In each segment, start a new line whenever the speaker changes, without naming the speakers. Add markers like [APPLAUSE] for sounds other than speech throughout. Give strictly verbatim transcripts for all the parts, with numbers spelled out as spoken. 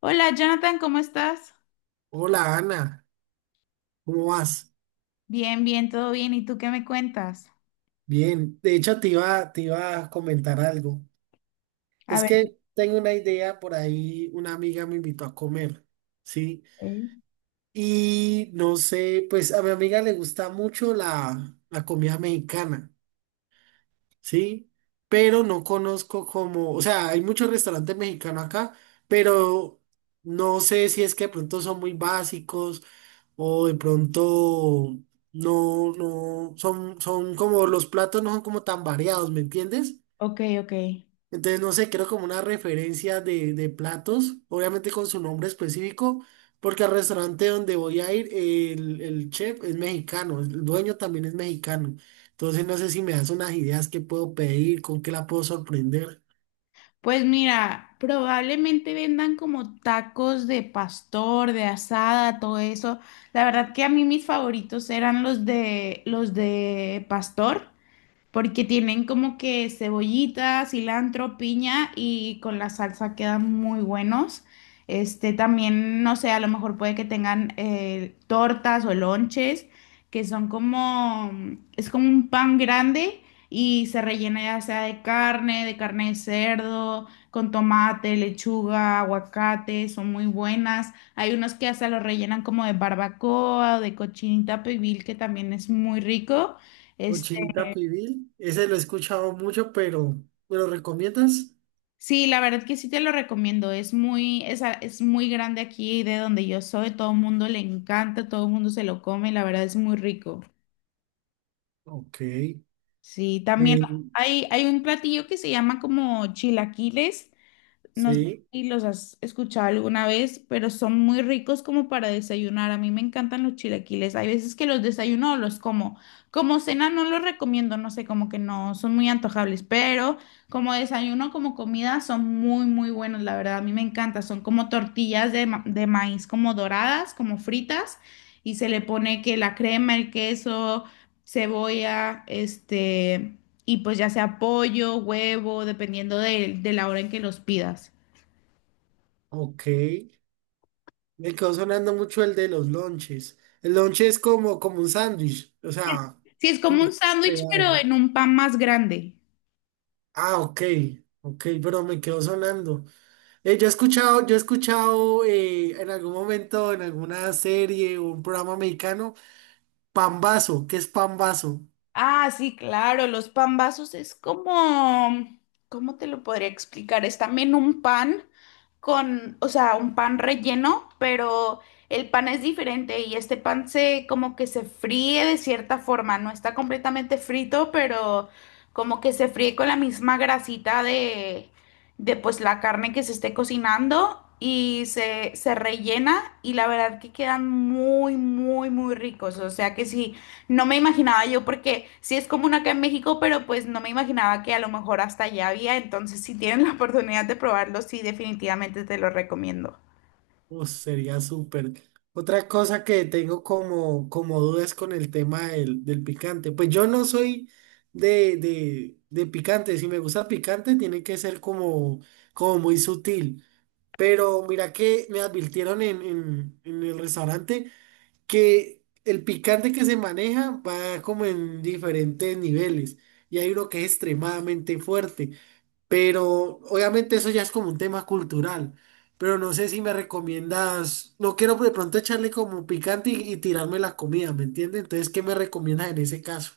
Hola, Jonathan, ¿cómo estás?
Hola Ana, ¿cómo vas?
Bien, bien, todo bien. ¿Y tú qué me cuentas?
Bien, de hecho te iba, te iba a comentar algo.
A
Es
ver.
que tengo una idea por ahí, una amiga me invitó a comer, ¿sí?
Ok,
Y no sé, pues a mi amiga le gusta mucho la, la comida mexicana. ¿Sí? Pero no conozco como, o sea, hay muchos restaurantes mexicanos acá, pero no sé si es que de pronto son muy básicos o de pronto no, no, son, son como, los platos no son como tan variados, ¿me entiendes?
ok. Ok.
Entonces, no sé, creo como una referencia de, de platos, obviamente con su nombre específico, porque al restaurante donde voy a ir, el, el chef es mexicano, el dueño también es mexicano. Entonces, no sé si me das unas ideas que puedo pedir, con qué la puedo sorprender.
Pues mira, probablemente vendan como tacos de pastor, de asada, todo eso. La verdad que a mí mis favoritos eran los de los de pastor, porque tienen como que cebollita, cilantro, piña y con la salsa quedan muy buenos. Este también, no sé, a lo mejor puede que tengan eh, tortas o lonches, que son como, es como un pan grande y se rellena ya sea de carne, de carne de cerdo, con tomate, lechuga, aguacate, son muy buenas. Hay unos que hasta los rellenan como de barbacoa o de cochinita pibil, que también es muy rico.
Mochilita pibil, ese lo he escuchado mucho, pero ¿me lo recomiendas?
Sí, la verdad que sí te lo recomiendo. Es muy, es, a- es muy grande aquí de donde yo soy. Todo el mundo le encanta, todo el mundo se lo come. La verdad es muy rico.
Ok.
Sí, también
eh,
hay, hay un platillo que se llama como chilaquiles. No sé
sí,
si los has escuchado alguna vez, pero son muy ricos como para desayunar. A mí me encantan los chilaquiles. Hay veces que los desayuno o los como. Como cena no los recomiendo, no sé, como que no son muy antojables, pero como desayuno, como comida, son muy, muy buenos, la verdad. A mí me encanta. Son como tortillas de, ma- de maíz, como doradas, como fritas, y se le pone que la crema, el queso, cebolla, este, y pues ya sea pollo, huevo, dependiendo de, de la hora en que los pidas.
ok. Me quedó sonando mucho el de los lonches. El lonche es como, como un sándwich, o sea,
Sí, es como
como
un sándwich,
plegado.
pero en un pan más grande.
Ah, ok, ok, pero me quedó sonando. Eh, yo he escuchado, yo he escuchado eh, en algún momento, en alguna serie o un programa mexicano, pambazo, ¿qué es pambazo?
Ah, sí, claro, los pambazos es como, ¿cómo te lo podría explicar? Es también un pan con, o sea, un pan relleno, pero el pan es diferente y este pan se como que se fríe de cierta forma, no está completamente frito, pero como que se fríe con la misma grasita de, de pues la carne que se esté cocinando y se, se rellena y la verdad que quedan muy, muy, muy ricos, o sea que sí, no me imaginaba yo, porque sí es común acá en México, pero pues no me imaginaba que a lo mejor hasta allá había. Entonces, si tienen la oportunidad de probarlo, sí, definitivamente te lo recomiendo.
Uh, sería súper. Otra cosa que tengo como, como dudas con el tema del, del picante. Pues yo no soy de, de, de picante. Si me gusta picante, tiene que ser como, como muy sutil. Pero mira que me advirtieron en, en, en el restaurante que el picante que se maneja va como en diferentes niveles. Y hay uno que es extremadamente fuerte. Pero obviamente eso ya es como un tema cultural. Pero no sé si me recomiendas. No quiero de pronto echarle como picante y, y tirarme la comida, ¿me entiendes? Entonces, ¿qué me recomiendas en ese caso?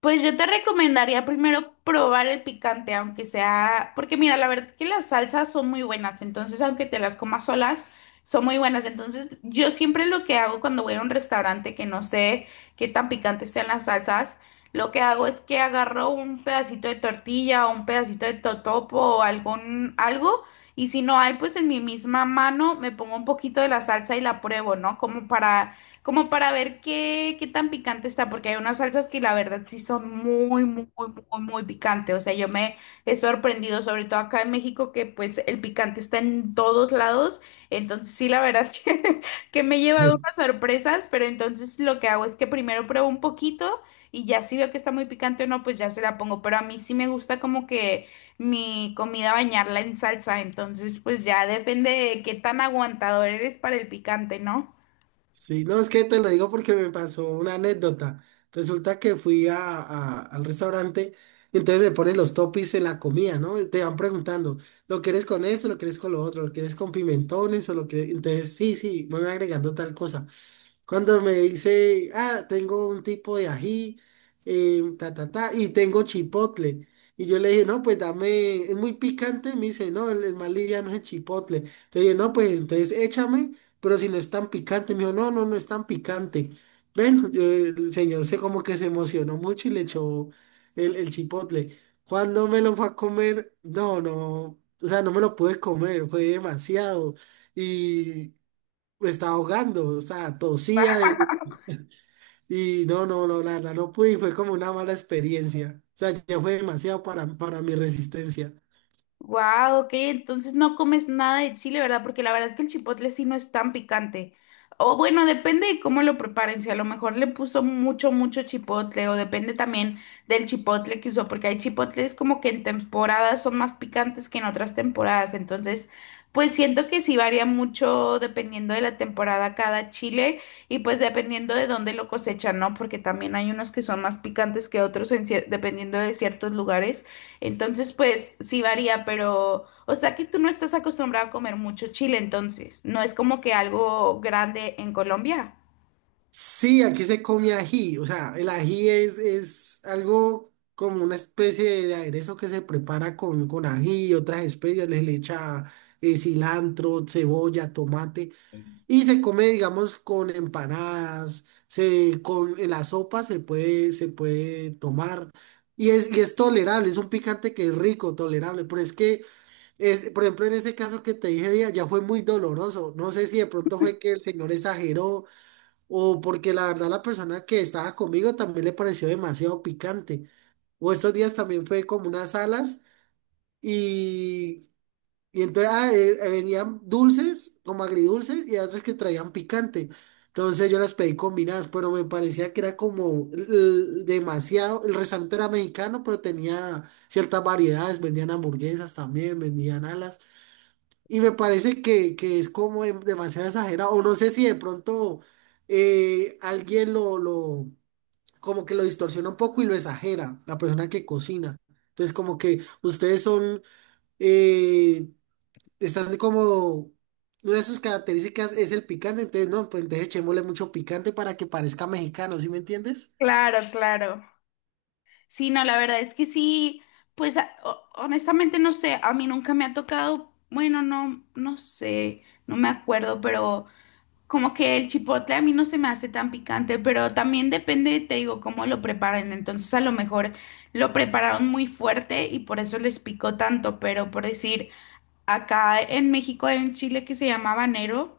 Pues yo te recomendaría primero probar el picante, aunque sea, porque mira, la verdad que las salsas son muy buenas, entonces aunque te las comas solas, son muy buenas. Entonces yo siempre lo que hago cuando voy a un restaurante que no sé qué tan picantes sean las salsas, lo que hago es que agarro un pedacito de tortilla o un pedacito de totopo o algún algo, y si no hay, pues en mi misma mano me pongo un poquito de la salsa y la pruebo, ¿no? Como para como para ver qué, qué tan picante está, porque hay unas salsas que la verdad sí son muy, muy, muy, muy picantes. O sea, yo me he sorprendido, sobre todo acá en México, que pues el picante está en todos lados. Entonces sí, la verdad [LAUGHS] que, que me he llevado unas
[LAUGHS]
sorpresas, pero entonces lo que hago es que primero pruebo un poquito y ya si veo que está muy picante o no, pues ya se la pongo. Pero a mí sí me gusta como que mi comida bañarla en salsa, entonces pues ya depende de qué tan aguantador eres para el picante, ¿no?
Sí, no, es que te lo digo porque me pasó una anécdota. Resulta que fui a, a- al restaurante y entonces me ponen los toppings en la comida, ¿no? Y te van preguntando, ¿lo quieres con esto, lo quieres con lo otro, lo quieres con pimentones o lo quieres? Entonces, sí, sí, me voy agregando tal cosa. Cuando me dice, ah, tengo un tipo de ají, eh, ta, ta, ta, y tengo chipotle. Y yo le dije, no, pues dame, es muy picante. Y me dice, no, el, el más liviano es el chipotle. Entonces dije, no, pues entonces échame, pero si no es tan picante. Me dijo, no, no, no es tan picante. Bueno, yo- el señor se como que se emocionó mucho y le echó el, el chipotle. Cuando me lo fue a comer, no, no, o sea, no me lo pude comer, fue demasiado, me estaba ahogando, o sea, tosía de- y no, no, no, la verdad no pude y fue como una mala experiencia. O sea, ya fue demasiado para, para mi resistencia.
Wow, ok, entonces no comes nada de chile, ¿verdad? Porque la verdad que el chipotle sí no es tan picante. O bueno, depende de cómo lo preparen, si a lo mejor le puso mucho, mucho chipotle, o depende también del chipotle que usó, porque hay chipotles como que en temporadas son más picantes que en otras temporadas. Entonces, pues siento que sí varía mucho dependiendo de la temporada cada chile y pues dependiendo de dónde lo cosechan, ¿no? Porque también hay unos que son más picantes que otros en cier- dependiendo de ciertos lugares. Entonces, pues sí varía, pero, o sea que tú no estás acostumbrado a comer mucho chile, entonces, no es como que algo grande en Colombia.
Sí, aquí se come ají, o sea, el ají es, es algo como una especie de, de aderezo que se prepara con, con ají y otras especias, le, le echa eh, cilantro, cebolla, tomate. Y se come, digamos, con empanadas, se, con en la sopa se puede, se puede tomar. Y es, y es tolerable, es un picante que es rico, tolerable. Pero es que, es, por ejemplo, en ese caso que te dije ya, ya fue muy doloroso. No sé si de pronto fue que el señor exageró o porque la verdad la persona que estaba conmigo también le pareció demasiado picante. O estos días también fue como unas alas y entonces ah, eh, eh, venían dulces, como agridulces, y otras que traían picante. Entonces yo las pedí combinadas, pero me parecía que era como l- demasiado. El restaurante era mexicano, pero tenía ciertas variedades. Vendían hamburguesas también, vendían alas. Y me parece que, que es como dem- demasiado exagerado. O no sé si de pronto eh, alguien lo, lo, como que lo distorsiona un poco y lo exagera, la persona que cocina. Entonces como que ustedes son... eh, están como, una de sus características es el picante, entonces no, pues entonces echémosle mucho picante para que parezca mexicano, ¿sí me entiendes?
Claro, claro. Sí, no, la verdad es que sí, pues a- ho- honestamente no sé, a mí nunca me ha tocado, bueno, no, no sé, no me acuerdo, pero como que el chipotle a mí no se me hace tan picante, pero también depende, te digo, cómo lo preparen. Entonces, a lo mejor lo prepararon muy fuerte y por eso les picó tanto, pero por decir... Acá en México hay un chile que se llama habanero,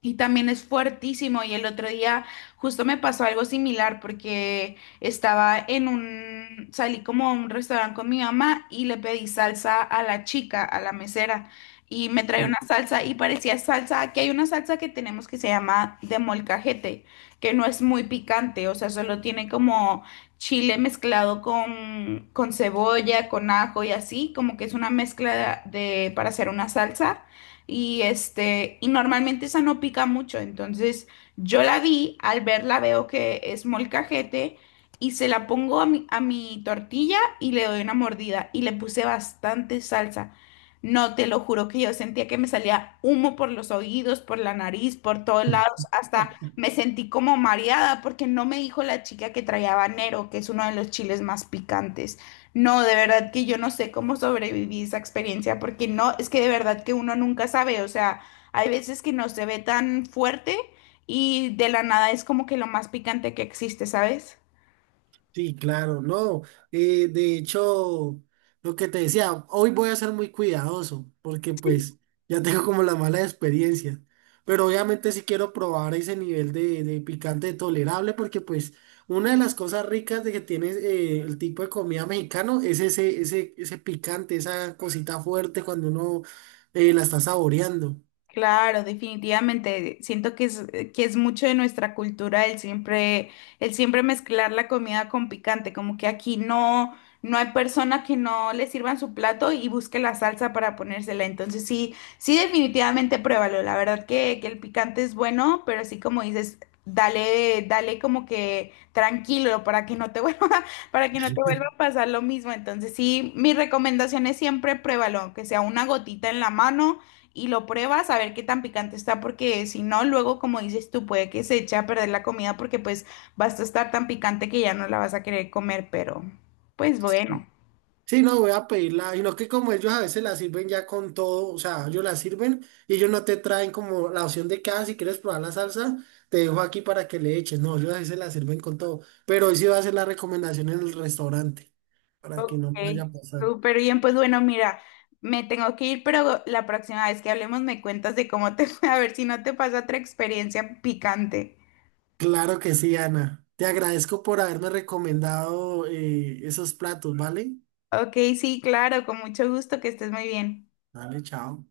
y también es fuertísimo. Y el otro día justo me pasó algo similar porque estaba en un, salí como a un restaurante con mi mamá y le pedí salsa a la chica, a la mesera. Y me trae una salsa y parecía salsa, aquí hay una salsa que tenemos que se llama de molcajete, que no es muy picante, o sea, solo tiene como chile mezclado con, con cebolla, con ajo y así, como que es una mezcla de, para hacer una salsa y este, y normalmente esa no pica mucho, entonces yo la vi, al verla veo que es molcajete y se la pongo a mi, a mi tortilla y le doy una mordida y le puse bastante salsa. No, te lo juro que yo sentía que me salía humo por los oídos, por la nariz, por todos lados, hasta me sentí como mareada porque no me dijo la chica que traía habanero, que es uno de los chiles más picantes. No, de verdad que yo no sé cómo sobreviví esa experiencia, porque no, es que de verdad que uno nunca sabe, o sea, hay veces que no se ve tan fuerte y de la nada es como que lo más picante que existe, ¿sabes?
Sí, claro, no. eh, de hecho, lo que te decía, hoy voy a ser muy cuidadoso porque pues ya tengo como la mala experiencia. Pero obviamente sí quiero probar ese nivel de, de picante tolerable porque pues una de las cosas ricas de que tiene eh, el tipo de comida mexicano es ese, ese, ese picante, esa cosita fuerte cuando uno eh, la está saboreando.
Claro, definitivamente. Siento que es, que es mucho de nuestra cultura el siempre, el siempre mezclar la comida con picante, como que aquí no, no hay persona que no le sirvan su plato y busque la salsa para ponérsela. Entonces sí, sí, definitivamente pruébalo. La verdad que, que el picante es bueno, pero sí como dices, dale, dale como que tranquilo para que no te [LAUGHS] vuelva, para que no te vuelva a pasar lo mismo. Entonces sí, mi recomendación es siempre pruébalo, aunque sea una gotita en la mano y lo pruebas a ver qué tan picante está, porque si no, luego, como dices tú, puede que se eche a perder la comida porque pues vas a estar tan picante que ya no la vas a querer comer, pero pues bueno.
Sí, no, voy a pedirla, sino que como ellos a veces la sirven ya con todo, o sea, ellos la sirven y ellos no te traen como la opción de que, ah, si quieres probar la salsa, te dejo aquí para que le eches. No, ellos a veces la sirven con todo, pero hoy sí va a hacer la recomendación en el restaurante, para que
Ok,
no vaya a pasar.
súper bien, pues bueno, mira, me tengo que ir, pero la próxima vez que hablemos me cuentas de cómo te fue, [LAUGHS] a ver si no te pasa otra experiencia picante.
Claro que sí, Ana. Te agradezco por haberme recomendado eh, esos platos, ¿vale?
Ok, sí, claro, con mucho gusto, que estés muy bien.
Dale, chao.